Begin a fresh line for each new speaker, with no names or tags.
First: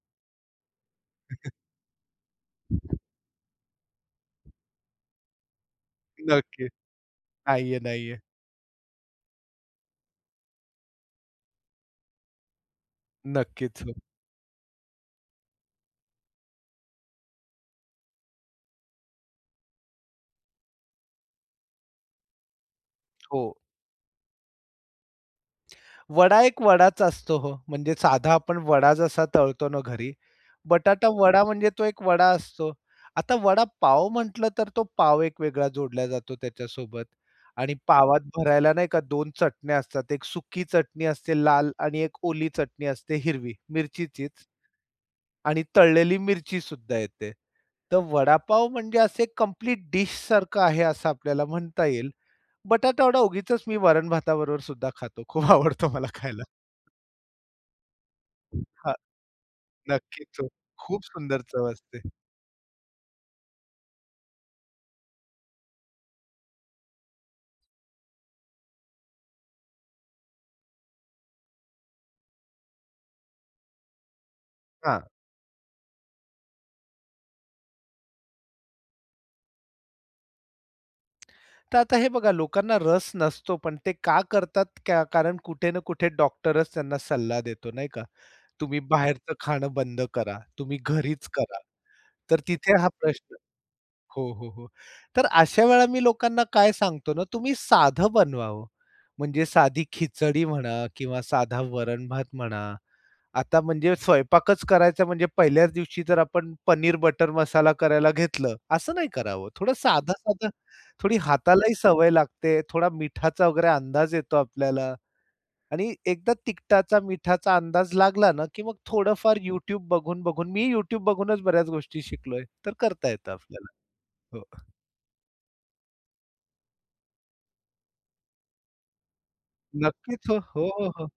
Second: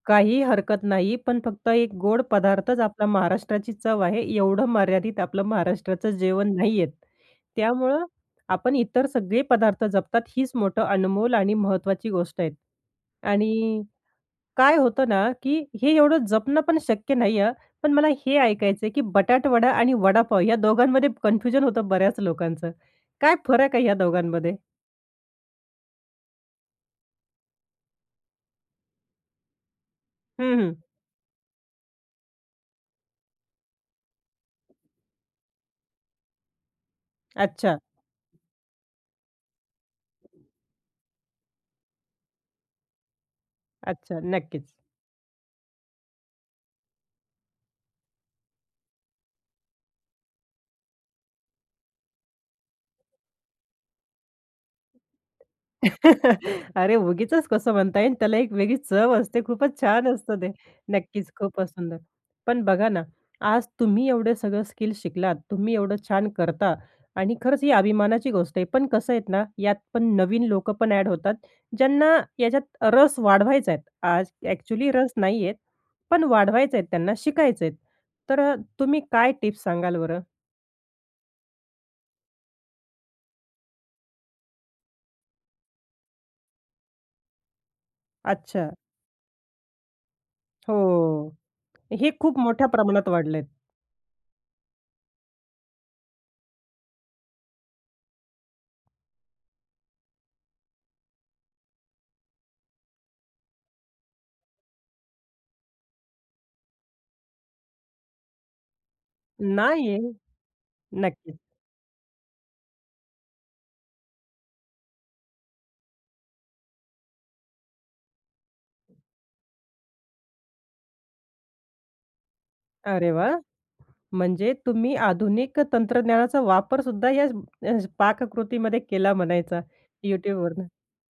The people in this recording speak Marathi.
काही हरकत नाही. पण फक्त एक गोड पदार्थच आपल्या महाराष्ट्राची चव आहे, एवढं मर्यादित आपलं महाराष्ट्राचं जेवण
नक्कीच.
नाहीयेत.
नाहीये,
त्यामुळं
नाहीये.
आपण इतर सगळे पदार्थ जपतात हीच मोठं अनमोल आणि महत्त्वाची गोष्ट आहे. आणि
नक्कीच, हो.
काय होतं ना, की हे एवढं जपणं पण शक्य नाही आहे हं, पण मला हे ऐकायचं आहे की बटाटावडा आणि वडापाव या दोघांमध्ये कन्फ्युजन होतं बऱ्याच लोकांचं. काय
हो.
फरक आहे या दोघांमध्ये?
वडा एक वडाचा असतो हो, म्हणजे साधा आपण वडा जसा तळतो ना घरी,
हं, हं.
बटाटा वडा म्हणजे तो एक वडा असतो. आता वडा पाव म्हंटलं तर तो पाव एक वेगळा जोडला जातो त्याच्यासोबत आणि
अच्छा.
पावात भरायला नाही का 2 चटण्या असतात. 1 सुकी चटणी असते, लाल आणि 1 ओली चटणी असते हिरवी
अच्छा,
मिरचीचीच.
नक्कीच.
आणि तळलेली मिरची सुद्धा येते. तर वडापाव म्हणजे असं एक कंप्लीट डिशसारखं आहे असं आपल्याला म्हणता येईल. बटाटावडा उगीचच मी वरण-भाताबरोबर सुद्धा खातो. खूप आवडतो मला खायला.
अरे, उगीचच कसं म्हणता येईल. त्याला एक वेगळीच
हां,
चव असते. खूपच छान असतं
नक्कीच हो.
ते.
खूप
नक्कीच
सुंदर
खूपच
चव
सुंदर,
असते.
पण बघा ना, आज तुम्ही एवढे सगळं स्किल शिकलात. तुम्ही एवढं छान करता आणि खरंच ही अभिमानाची गोष्ट आहे. पण कसं आहे ना, यात पण नवीन लोकं पण अ‍ॅड होतात ज्यांना याच्यात रस वाढवायचा आहे. आज अ‍ॅक्चुअली
हां.
रस नाही आहेत, पण वाढवायचे आहेत. त्यांना शिकायचं आहे, तर अ, तुम्ही काय टिप्स सांगाल बरं?
तर आता हे बघा लोकांना रस नसतो. पण ते का करतात का कारण कुठे ना कुठे डॉक्टरच त्यांना सल्ला देतो नाही का?
अच्छा.
तुम्ही बाहेरचं खाणं बंद करा, तुम्ही घरीच
हो.
करा.
हे खूप
तर
मोठ्या
तिथे हा
प्रमाणात
प्रश्न
वाढलेत.
हो, हो, हो. तर अशा वेळा मी लोकांना काय सांगतो ना, तुम्ही साधं बनवावं म्हणजे साधी खिचडी म्हणा किंवा साधा वरण-भात म्हणा. आता म्हणजे स्वयंपाकच करायचा म्हणजे पहिल्याच दिवशी जर आपण पनीर बटर मसाला करायला घेतलं, असं नाही करावं. थोडं
नाहीये.
साधं-साधं, थोडी
नक्कीच.
हातालाही सवय लागते. थोडा मिठाचा वगैरे अंदाज येतो आपल्याला आणि एकदा तिकटाचा, मिठाचा अंदाज लागला ना, की मग थोडंफार YouTube बघून-बघून मी YouTube बघूनच बऱ्याच गोष्टी शिकलोय, तर करता
अरे
येतं
वाह!
आपल्याला. हो.
म्हणजे तुम्ही आधुनिक तंत्रज्ञानाचा वापरसुद्धा या अ, पाककृतीमध्ये केला म्हणायचा
नक्कीच हो. हो,
YouTubeवरनं.
हो, हो.